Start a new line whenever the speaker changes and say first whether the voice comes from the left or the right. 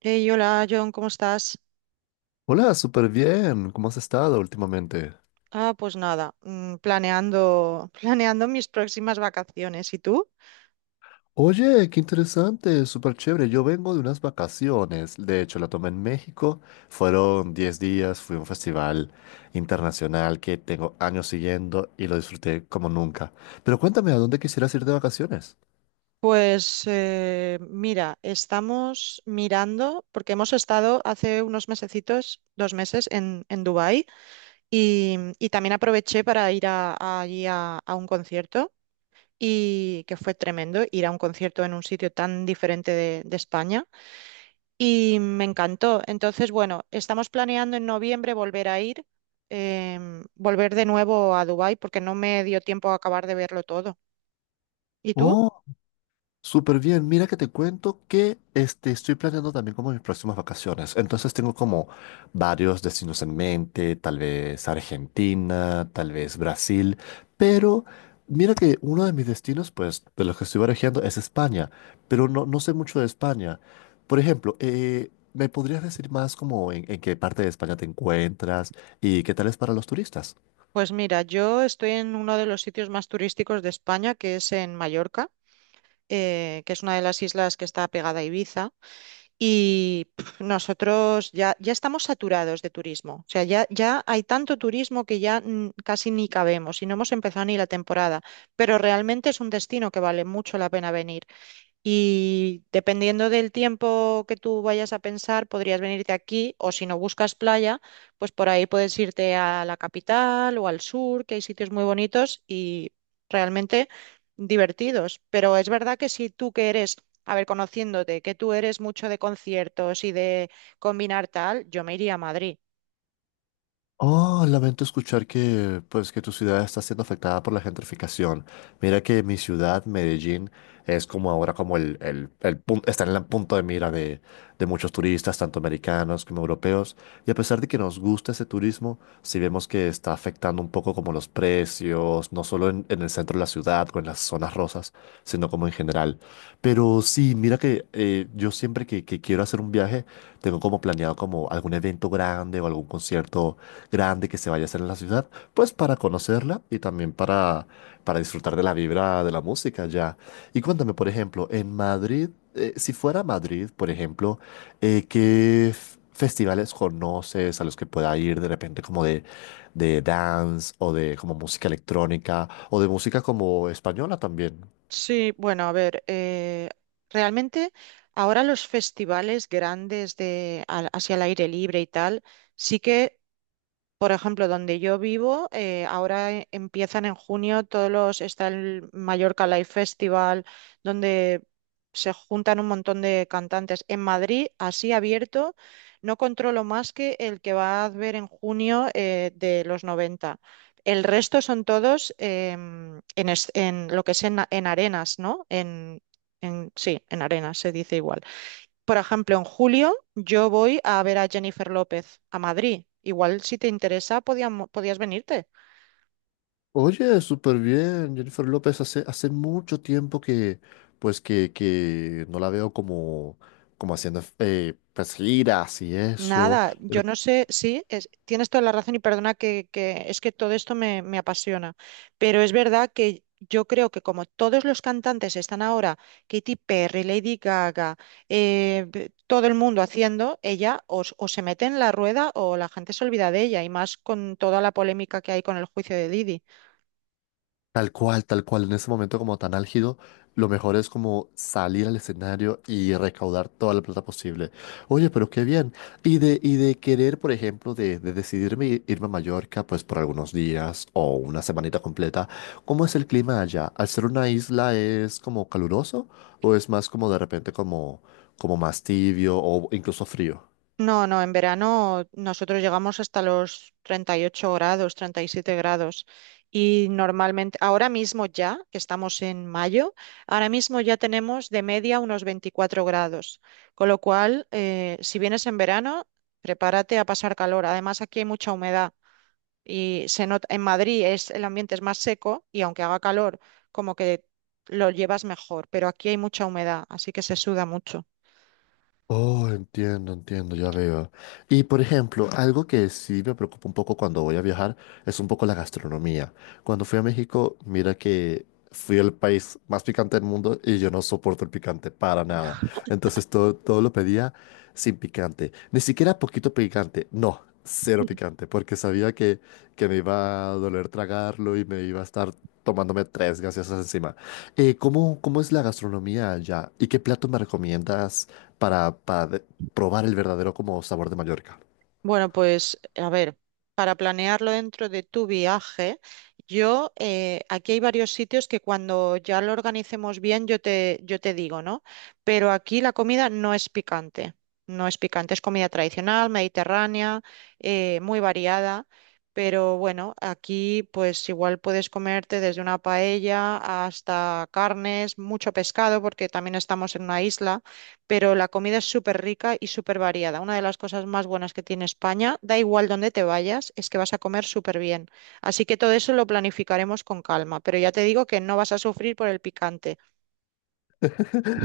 right: Hey, hola John, ¿cómo estás?
left: Hola, súper bien. ¿Cómo has estado últimamente?
right: Ah, pues nada, planeando, planeando mis próximas vacaciones. ¿Y tú?
left: Oye, qué interesante, súper chévere. Yo vengo de unas vacaciones. De hecho, la tomé en México. Fueron 10 días, fui a un festival internacional que tengo años siguiendo y lo disfruté como nunca. Pero cuéntame, ¿a dónde quisieras ir de vacaciones?
right: Pues mira, estamos mirando, porque hemos estado hace unos mesecitos, 2 meses en Dubái, y también aproveché para ir a allí a un concierto, y que fue tremendo ir a un concierto en un sitio tan diferente de España. Y me encantó. Entonces, bueno, estamos planeando en noviembre volver a ir, volver de nuevo a Dubái porque no me dio tiempo a acabar de verlo todo. ¿Y tú?
left: Súper bien, mira que te cuento que estoy planeando también como mis próximas vacaciones. Entonces tengo como varios destinos en mente, tal vez Argentina, tal vez Brasil, pero mira que uno de mis destinos, pues de los que estoy barajando es España, pero no, no sé mucho de España. Por ejemplo, ¿me podrías decir más como en qué parte de España te encuentras y qué tal es para los turistas?
right: Pues mira, yo estoy en uno de los sitios más turísticos de España, que es en Mallorca, que es una de las islas que está pegada a Ibiza. Y pf, nosotros ya, ya estamos saturados de turismo. O sea, ya, ya hay tanto turismo que ya casi ni cabemos y no hemos empezado ni la temporada. Pero realmente es un destino que vale mucho la pena venir. Y dependiendo del tiempo que tú vayas a pensar, podrías venirte aquí o si no buscas playa, pues por ahí puedes irte a la capital o al sur, que hay sitios muy bonitos y realmente divertidos. Pero es verdad que si tú que eres, a ver, conociéndote, que tú eres mucho de conciertos y de combinar tal, yo me iría a Madrid.
left: Oh, lamento escuchar que, pues, que tu ciudad está siendo afectada por la gentrificación. Mira que mi ciudad, Medellín, es como ahora como está en el punto de mira de muchos turistas, tanto americanos como europeos. Y a pesar de que nos gusta ese turismo, sí vemos que está afectando un poco como los precios, no solo en el centro de la ciudad o en las zonas rosas, sino como en general. Pero sí, mira que yo siempre que quiero hacer un viaje, tengo como planeado como algún evento grande o algún concierto grande que se vaya a hacer en la ciudad, pues para conocerla y también para disfrutar de la vibra de la música ya. Y cuéntame, por ejemplo, en Madrid, si fuera Madrid, por ejemplo, ¿qué festivales conoces a los que pueda ir de repente como de dance o de como música electrónica o de música como española también?
right: Sí, bueno, a ver, realmente ahora los festivales grandes de hacia el aire libre y tal, sí que. Por ejemplo, donde yo vivo, ahora empiezan en junio todos los, está el Mallorca Live Festival, donde se juntan un montón de cantantes. En Madrid, así abierto, no controlo más que el que va a ver en junio de los 90. El resto son todos en, en lo que es en arenas, ¿no? En, sí, en arenas se dice igual. Por ejemplo, en julio yo voy a ver a Jennifer López a Madrid. Igual si te interesa, podías venirte.
left: Oye, súper bien, Jennifer López. Hace mucho tiempo que, pues, que no la veo como haciendo pues, giras y eso.
right: Nada, yo no sé, sí, tienes toda la razón y perdona que es que todo esto me, me apasiona, pero es verdad que yo creo que como todos los cantantes están ahora, Katy Perry, Lady Gaga, todo el mundo haciendo, ella o se mete en la rueda o la gente se olvida de ella y más con toda la polémica que hay con el juicio de Didi.
left: Tal cual, en ese momento como tan álgido, lo mejor es como salir al escenario y recaudar toda la plata posible. Oye, pero qué bien. Y de querer, por ejemplo, de decidirme irme a Mallorca, pues por algunos días o una semanita completa, ¿cómo es el clima allá? ¿Al ser una isla es como caluroso o es más como de repente como más tibio o incluso frío?
right: No, no, en verano nosotros llegamos hasta los 38 grados, 37 grados. Y normalmente, ahora mismo ya, que estamos en mayo, ahora mismo ya tenemos de media unos 24 grados. Con lo cual, si vienes en verano, prepárate a pasar calor. Además, aquí hay mucha humedad y se nota, en Madrid es, el ambiente es más seco y aunque haga calor, como que lo llevas mejor, pero aquí hay mucha humedad, así que se suda mucho.
left: Oh, entiendo, entiendo, ya veo. Y por ejemplo, algo que sí me preocupa un poco cuando voy a viajar es un poco la gastronomía. Cuando fui a México, mira que fui el país más picante del mundo y yo no soporto el picante para nada. Entonces todo lo pedía sin picante. Ni siquiera poquito picante, no, cero picante, porque sabía que me iba a doler tragarlo y me iba a estar tomándome tres gaseosas encima. ¿Cómo es la gastronomía allá? ¿Y qué plato me recomiendas probar el verdadero como sabor de Mallorca?
right: Bueno, pues a ver, para planearlo dentro de tu viaje, yo aquí hay varios sitios que cuando ya lo organicemos bien yo te digo, ¿no? Pero aquí la comida no es picante, no es picante, es comida tradicional, mediterránea, muy variada, pero bueno, aquí pues igual puedes comerte desde una paella hasta carnes, mucho pescado, porque también estamos en una isla, pero la comida es súper rica y súper variada. Una de las cosas más buenas que tiene España, da igual dónde te vayas, es que vas a comer súper bien. Así que todo eso lo planificaremos con calma, pero ya te digo que no vas a sufrir por el picante.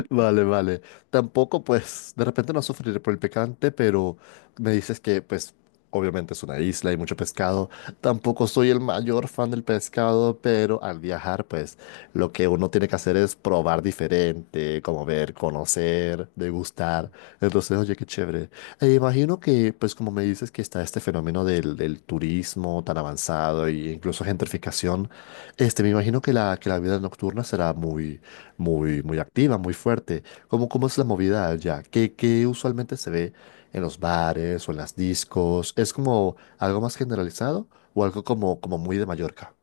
left: Vale, vale. Tampoco, pues, de repente no sufriré por el picante, pero me dices que, pues, obviamente es una isla y mucho pescado. Tampoco soy el mayor fan del pescado, pero al viajar, pues, lo que uno tiene que hacer es probar diferente, como ver, conocer, degustar. Entonces, oye, qué chévere. E imagino que, pues, como me dices que está este fenómeno del turismo tan avanzado e incluso gentrificación, este, me imagino que que la vida nocturna será muy, muy activa, muy fuerte. ¿Cómo, cómo es la movida allá? ¿Qué, qué usualmente se ve en los bares o en las discos? ¿Es como algo más generalizado o algo como, como muy de Mallorca?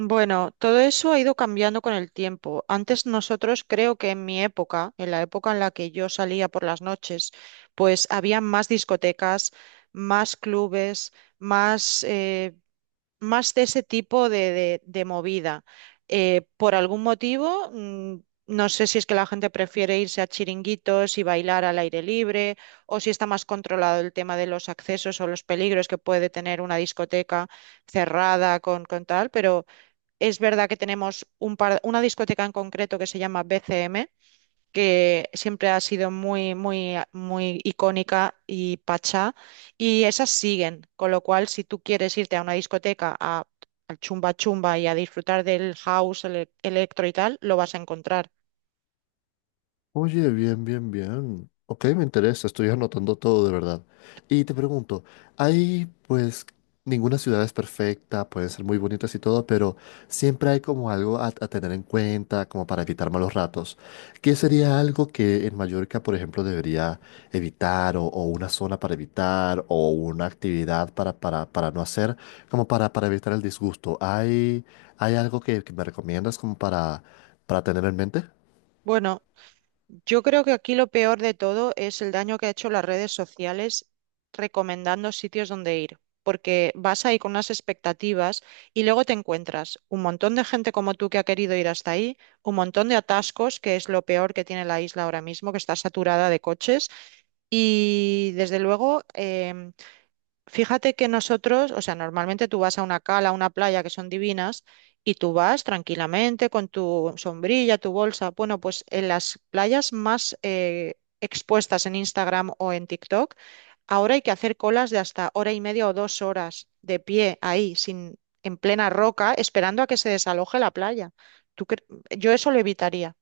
right: Bueno, todo eso ha ido cambiando con el tiempo. Antes nosotros creo que en mi época en la que yo salía por las noches, pues había más discotecas, más clubes, más... más de ese tipo de, de movida. Por algún motivo, no sé si es que la gente prefiere irse a chiringuitos y bailar al aire libre, o si está más controlado el tema de los accesos o los peligros que puede tener una discoteca cerrada con tal, pero es verdad que tenemos una discoteca en concreto que se llama BCM, que siempre ha sido muy, muy, muy icónica y pachá, y esas siguen, con lo cual si tú quieres irte a una discoteca a, al chumba chumba y a disfrutar del house, el electro y tal, lo vas a encontrar.
left: Oye, bien, bien, bien. Ok, me interesa, estoy anotando todo de verdad. Y te pregunto, hay pues ninguna ciudad es perfecta, pueden ser muy bonitas y todo, pero siempre hay como algo a tener en cuenta, como para evitar malos ratos. ¿Qué sería algo que en Mallorca, por ejemplo, debería evitar o una zona para evitar o una actividad para no hacer, como para evitar el disgusto? ¿Hay, hay algo que me recomiendas como para tener en mente?
right: Bueno, yo creo que aquí lo peor de todo es el daño que ha hecho las redes sociales recomendando sitios donde ir, porque vas ahí con unas expectativas y luego te encuentras un montón de gente como tú que ha querido ir hasta ahí, un montón de atascos, que es lo peor que tiene la isla ahora mismo, que está saturada de coches, y desde luego fíjate que nosotros, o sea, normalmente tú vas a una cala, a una playa que son divinas y tú vas tranquilamente con tu sombrilla, tu bolsa. Bueno, pues en las playas más expuestas en Instagram o en TikTok, ahora hay que hacer colas de hasta hora y media o 2 horas de pie ahí, sin, en plena roca, esperando a que se desaloje la playa. ¿Tú cre- Yo eso lo evitaría.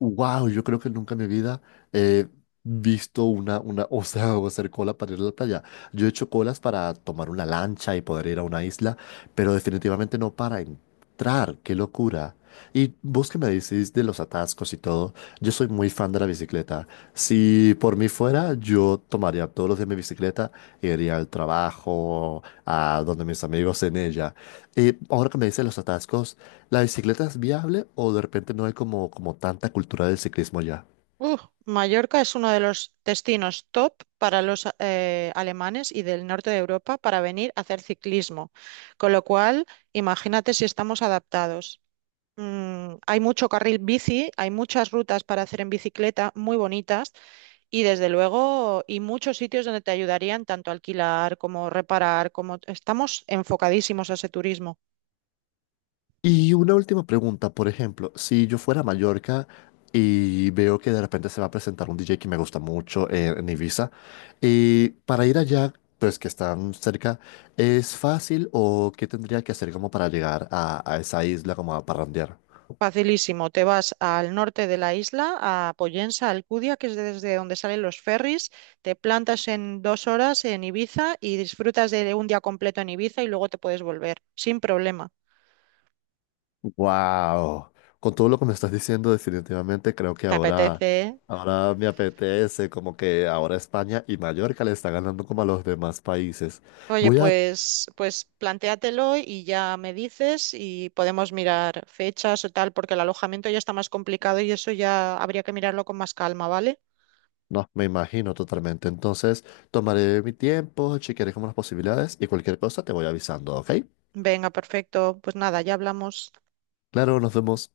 left: Wow, yo creo que nunca en mi vida he visto una, o sea, o hacer cola para ir a la playa. Yo he hecho colas para tomar una lancha y poder ir a una isla, pero definitivamente no para entrar. ¡Qué locura! Y vos que me decís de los atascos y todo, yo soy muy fan de la bicicleta. Si por mí fuera, yo tomaría todos los días mi bicicleta, iría al trabajo, a donde mis amigos en ella. Y ahora que me dices los atascos, ¿la bicicleta es viable o de repente no hay como, como tanta cultura del ciclismo ya?
right: Uh, Mallorca es uno de los destinos top para los alemanes y del norte de Europa para venir a hacer ciclismo. Con lo cual, imagínate si estamos adaptados. Hay mucho carril bici, hay muchas rutas para hacer en bicicleta muy bonitas y desde luego y muchos sitios donde te ayudarían tanto a alquilar como reparar, como estamos enfocadísimos a ese turismo.
left: Y una última pregunta, por ejemplo, si yo fuera a Mallorca y veo que de repente se va a presentar un DJ que me gusta mucho en Ibiza, y para ir allá, pues que están cerca, ¿es fácil o qué tendría que hacer como para llegar a esa isla como a parrandear?
right: Facilísimo, te vas al norte de la isla, a Poyensa, Alcudia, que es desde donde salen los ferries, te plantas en 2 horas en Ibiza y disfrutas de un día completo en Ibiza y luego te puedes volver, sin problema.
left: Wow, con todo lo que me estás diciendo, definitivamente creo que
right: ¿Te
left: ahora,
right: apetece? ¿Eh?
left: ahora me apetece, como que ahora España y Mallorca le está ganando como a los demás países.
right: Oye,
left: Voy a,
right: pues, pues plantéatelo y ya me dices y podemos mirar fechas o tal, porque el alojamiento ya está más complicado y eso ya habría que mirarlo con más calma, ¿vale?
left: no, me imagino totalmente. Entonces, tomaré mi tiempo, chequearé como las posibilidades y cualquier cosa te voy avisando, ¿ok?
right: Venga, perfecto. Pues nada, ya hablamos.
left: Claro, nos vemos.